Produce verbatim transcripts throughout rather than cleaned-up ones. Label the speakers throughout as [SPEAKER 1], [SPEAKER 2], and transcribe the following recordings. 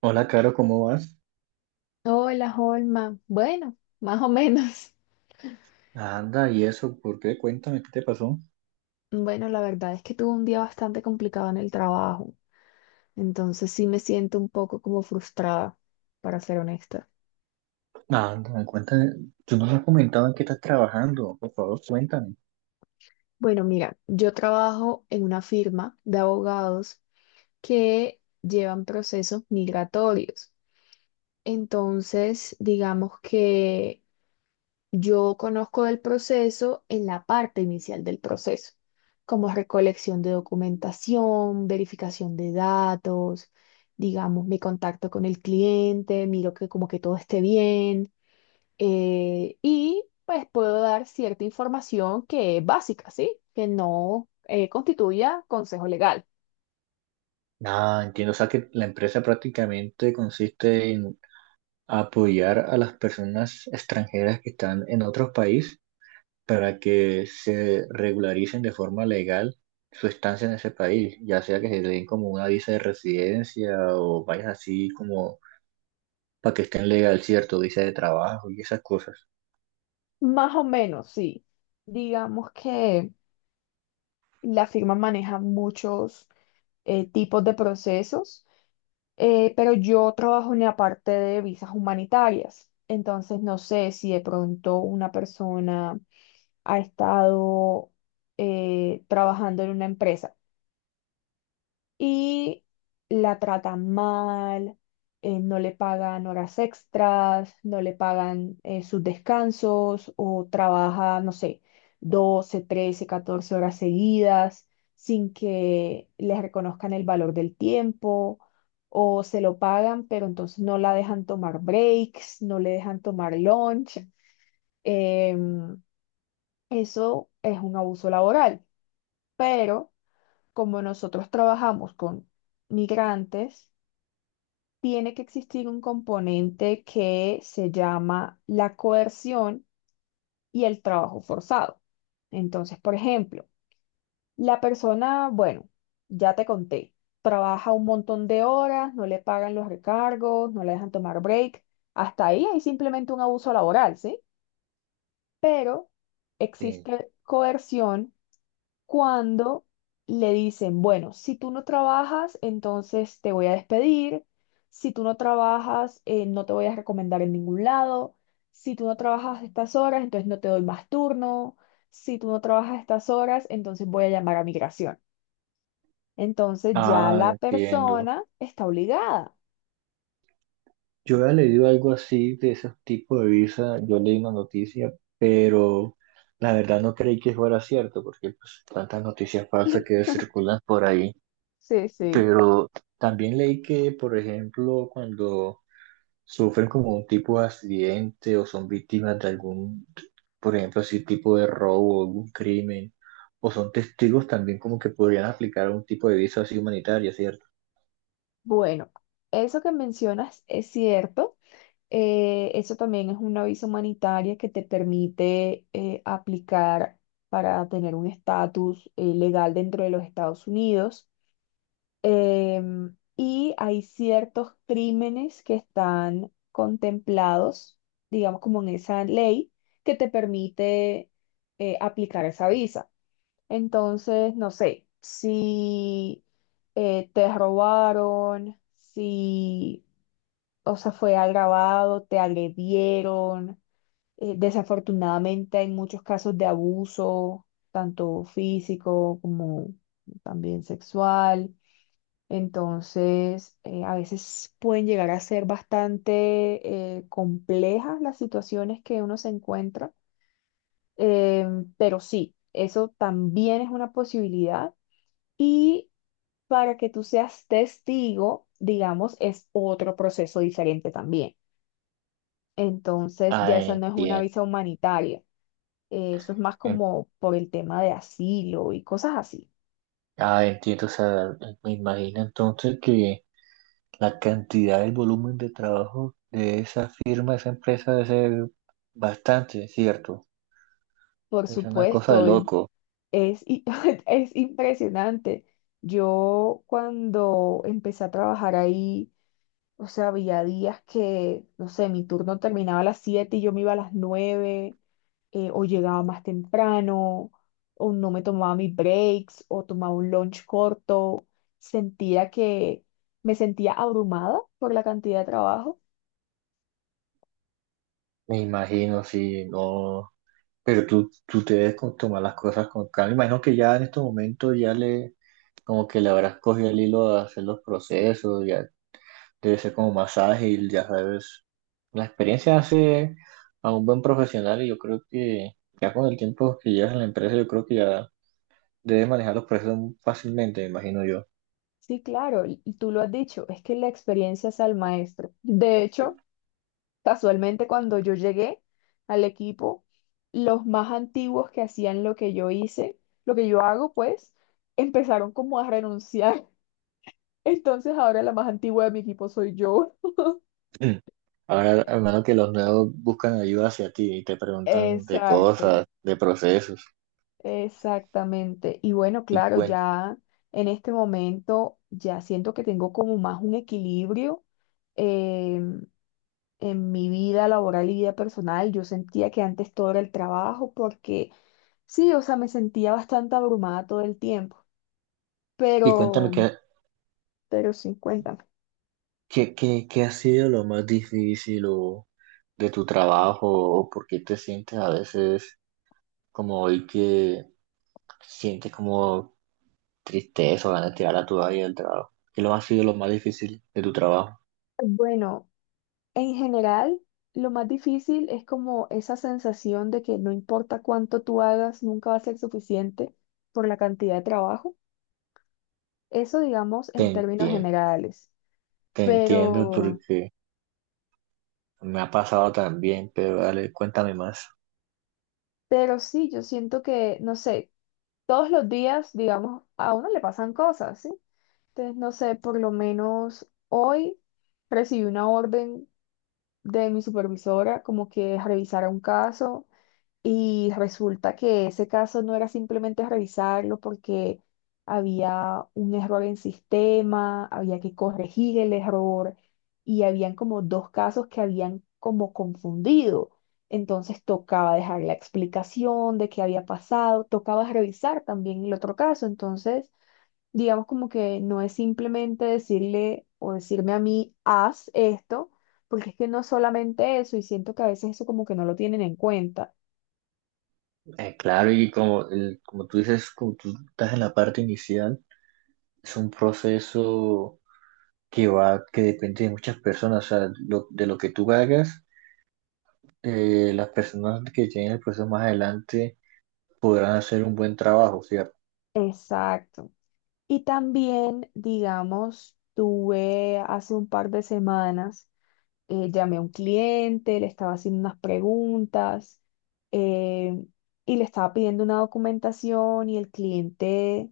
[SPEAKER 1] Hola, Caro, ¿cómo vas?
[SPEAKER 2] Hola, Holma. Bueno, más o menos.
[SPEAKER 1] Anda, ¿y eso? ¿Por qué? Cuéntame, ¿qué te pasó?
[SPEAKER 2] Bueno, la verdad es que tuve un día bastante complicado en el trabajo, entonces sí me siento un poco como frustrada, para ser honesta.
[SPEAKER 1] Anda, cuéntame. Tú no me has comentado en qué estás trabajando. Por favor, cuéntame.
[SPEAKER 2] Bueno, mira, yo trabajo en una firma de abogados que llevan procesos migratorios. Entonces, digamos que yo conozco del proceso en la parte inicial del proceso, como recolección de documentación, verificación de datos, digamos, me contacto con el cliente, miro que como que todo esté bien eh, y pues puedo dar cierta información que es básica, ¿sí? Que no eh, constituya consejo legal.
[SPEAKER 1] Ah, entiendo. O sea, que la empresa prácticamente consiste en apoyar a las personas extranjeras que están en otros países para que se regularicen de forma legal su estancia en ese país, ya sea que se le den como una visa de residencia o vayas así como para que estén legal, cierto, visa de trabajo y esas cosas.
[SPEAKER 2] Más o menos, sí. Digamos que la firma maneja muchos eh, tipos de procesos. Eh, pero yo trabajo en la parte de visas humanitarias, entonces no sé si de pronto una persona ha estado eh, trabajando en una empresa y la tratan mal, eh, no le pagan horas extras, no le pagan eh, sus descansos o trabaja, no sé, doce, trece, catorce horas seguidas sin que les reconozcan el valor del tiempo. O se lo pagan, pero entonces no la dejan tomar breaks, no le dejan tomar lunch. Em, Eso es un abuso laboral. Pero como nosotros trabajamos con migrantes, tiene que existir un componente que se llama la coerción y el trabajo forzado. Entonces, por ejemplo, la persona, bueno, ya te conté, trabaja un montón de horas, no le pagan los recargos, no le dejan tomar break. Hasta ahí hay simplemente un abuso laboral, ¿sí? Pero
[SPEAKER 1] Sí.
[SPEAKER 2] existe coerción cuando le dicen, bueno, si tú no trabajas, entonces te voy a despedir, si tú no trabajas, eh, no te voy a recomendar en ningún lado, si tú no trabajas estas horas, entonces no te doy más turno, si tú no trabajas estas horas, entonces voy a llamar a migración. Entonces ya
[SPEAKER 1] Ah,
[SPEAKER 2] la
[SPEAKER 1] entiendo.
[SPEAKER 2] persona está obligada.
[SPEAKER 1] Yo había leído algo así de ese tipo de visa, yo leí una noticia, pero la verdad no creí que fuera cierto, porque pues tantas noticias falsas que circulan por ahí.
[SPEAKER 2] Sí, sí.
[SPEAKER 1] Pero también leí que, por ejemplo, cuando sufren como un tipo de accidente o son víctimas de algún, por ejemplo, así tipo de robo, algún crimen, o son testigos también como que podrían aplicar un tipo de visa así humanitaria, ¿cierto?
[SPEAKER 2] Bueno, eso que mencionas es cierto. Eh, eso también es una visa humanitaria que te permite eh, aplicar para tener un estatus eh, legal dentro de los Estados Unidos. Em, y hay ciertos crímenes que están contemplados, digamos, como en esa ley que te permite eh, aplicar esa visa. Entonces, no sé, si eh, te robaron, si o sea, fue agravado, te agredieron, eh, desafortunadamente hay muchos casos de abuso, tanto físico como también sexual. Entonces, eh, a veces pueden llegar a ser bastante eh, complejas las situaciones que uno se encuentra. Em, pero sí, eso también es una posibilidad. Y para que tú seas testigo, digamos, es otro proceso diferente también. Entonces ya
[SPEAKER 1] Ah,
[SPEAKER 2] esa no es una
[SPEAKER 1] entiendo.
[SPEAKER 2] visa humanitaria. Eh, eso es más como por el tema de asilo y cosas así.
[SPEAKER 1] Ah, entiendo, o sea, me imagino entonces que la cantidad, el volumen de trabajo de esa firma, esa empresa debe ser bastante, ¿cierto?
[SPEAKER 2] Por
[SPEAKER 1] Es una cosa de
[SPEAKER 2] supuesto, el-
[SPEAKER 1] loco.
[SPEAKER 2] es, i- es impresionante. Yo cuando empecé a trabajar ahí, o sea, había días que, no sé, mi turno terminaba a las siete y yo me iba a las nueve eh, o llegaba más temprano, o no me tomaba mis breaks, o tomaba un lunch corto. Sentía que me sentía abrumada por la cantidad de trabajo.
[SPEAKER 1] Me imagino, sí, no, pero tú, tú te debes con- tomar las cosas con calma. Imagino que ya en estos momentos ya le, como que le habrás cogido el hilo a hacer los procesos, ya debe ser como más ágil, ya sabes. La experiencia hace a un buen profesional y yo creo que ya con el tiempo que llevas en la empresa, yo creo que ya debes manejar los procesos fácilmente, me imagino yo.
[SPEAKER 2] Sí, claro, y y tú lo has dicho, es es que la experiencia es al maestro, de hecho. Casualmente, cuando yo llegué al equipo, los más antiguos que hacían lo que yo hice, lo que yo hago, pues, empezaron como a renunciar. Entonces, ahora la más antigua de mi equipo soy yo.
[SPEAKER 1] Ahora, hermano, que los nuevos buscan ayuda hacia ti y te preguntan de
[SPEAKER 2] Exacto,
[SPEAKER 1] cosas, de procesos.
[SPEAKER 2] exactamente. Y bueno,
[SPEAKER 1] Y,
[SPEAKER 2] claro,
[SPEAKER 1] cuen-
[SPEAKER 2] ya en este momento ya siento que tengo como más un equilibrio em, en mi vida laboral y vida personal. Yo sentía que antes todo era el trabajo porque sí, o sea, me sentía bastante abrumada todo el tiempo,
[SPEAKER 1] y cuéntame
[SPEAKER 2] pero,
[SPEAKER 1] qué,
[SPEAKER 2] pero sí, cuéntame.
[SPEAKER 1] qué, qué, qué ha sido lo más difícil o de tu trabajo o por qué te sientes a veces como hoy que sientes como triste eso, ganas de tirar a tu vida del trabajo. ¿Qué lo ha sido lo más difícil de tu trabajo?
[SPEAKER 2] Bueno, en general, lo más difícil es como esa sensación de que no importa cuánto tú hagas, nunca va a ser suficiente por la cantidad de trabajo. Eso, digamos,
[SPEAKER 1] Te
[SPEAKER 2] en términos
[SPEAKER 1] entiendo,
[SPEAKER 2] generales.
[SPEAKER 1] te entiendo
[SPEAKER 2] Pero,
[SPEAKER 1] porque me ha pasado también, pero dale, cuéntame más.
[SPEAKER 2] pero sí, yo siento que, no sé, todos los días, digamos, a uno le pasan cosas, ¿sí? Entonces, no sé, por lo menos hoy recibí una orden de mi supervisora como que revisara un caso y resulta que ese caso no era simplemente revisarlo porque había un error en sistema, había que corregir el error y habían como dos casos que habían como confundido. Entonces tocaba dejar la explicación de qué había pasado, tocaba revisar también el otro caso. Entonces digamos como que no es simplemente decirle o decirme a mí, haz esto, porque es que no es solamente eso, y siento que a veces eso como que no lo tienen en cuenta.
[SPEAKER 1] Eh, claro, y como, el- como tú dices, como tú estás en la parte inicial, es un proceso que va, que depende de muchas personas, o sea, lo- de lo que tú hagas, eh, las personas que tienen el proceso más adelante podrán hacer un buen trabajo, ¿sí?
[SPEAKER 2] Exacto. Y también, digamos, tuve hace un par de semanas, eh, llamé a un cliente, le estaba haciendo unas preguntas, eh, y le estaba pidiendo una documentación y el cliente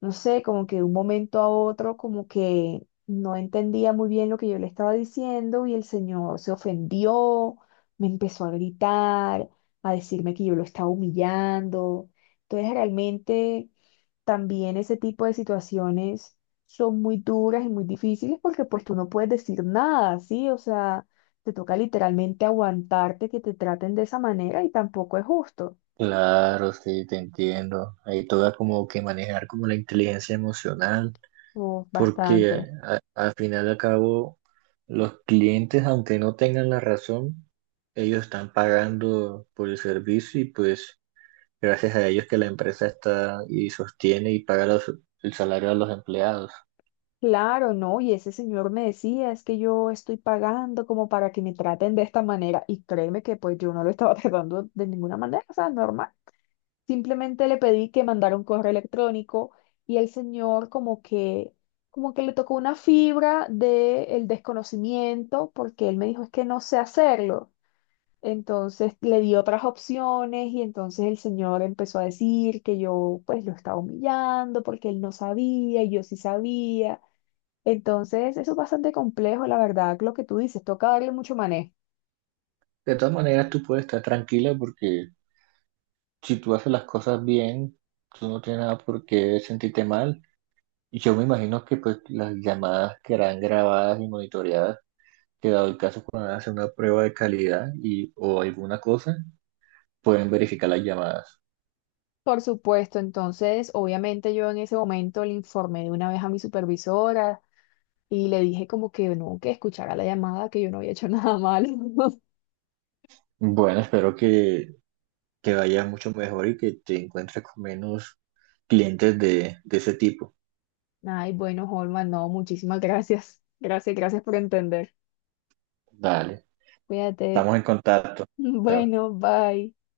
[SPEAKER 2] no sé, como que de un momento a otro, como que no entendía muy bien lo que yo le estaba diciendo y el señor se ofendió, me empezó a gritar, a decirme que yo lo estaba humillando. Entonces, realmente también ese tipo de situaciones son muy duras y muy difíciles porque pues tú no puedes decir nada, ¿sí? O sea, te toca literalmente aguantarte que te traten de esa manera y tampoco es justo.
[SPEAKER 1] Claro, sí, te entiendo. Ahí toca como que manejar como la inteligencia emocional,
[SPEAKER 2] Uf,
[SPEAKER 1] porque
[SPEAKER 2] bastante.
[SPEAKER 1] a- al final y al cabo los clientes, aunque no tengan la razón, ellos están pagando por el servicio y pues gracias a ellos que la empresa está y sostiene y paga los- el salario a los empleados.
[SPEAKER 2] Claro, no, y ese señor me decía, es que yo estoy pagando como para que me traten de esta manera, y créeme que pues yo no lo estaba tratando de ninguna manera, o sea, normal. Simplemente le pedí que mandara un correo electrónico y el señor como que, como que le tocó una fibra del desconocimiento, porque él me dijo, es que no sé hacerlo. Entonces le di otras opciones y entonces el señor empezó a decir que yo pues lo estaba humillando porque él no sabía y yo sí sabía. Entonces, eso es bastante complejo, la verdad, lo que tú dices, toca darle mucho manejo.
[SPEAKER 1] De todas maneras, tú puedes estar tranquila porque si tú haces las cosas bien, tú no tienes nada por qué sentirte mal. Y yo me imagino que pues las llamadas quedarán grabadas y monitoreadas, que dado el caso cuando van hacer una prueba de calidad y, o alguna cosa, pueden verificar las llamadas.
[SPEAKER 2] Por supuesto, entonces, obviamente yo en ese momento le informé de una vez a mi supervisora y le dije como que no, que escuchara la llamada, que yo no había hecho nada malo.
[SPEAKER 1] Bueno, espero que, que vayas mucho mejor y que te encuentres con menos clientes de, de ese tipo.
[SPEAKER 2] Ay, bueno, Holman, no, muchísimas gracias. Gracias, gracias por entender.
[SPEAKER 1] Dale,
[SPEAKER 2] Cuídate.
[SPEAKER 1] estamos en contacto. Chao.
[SPEAKER 2] Bueno, bye.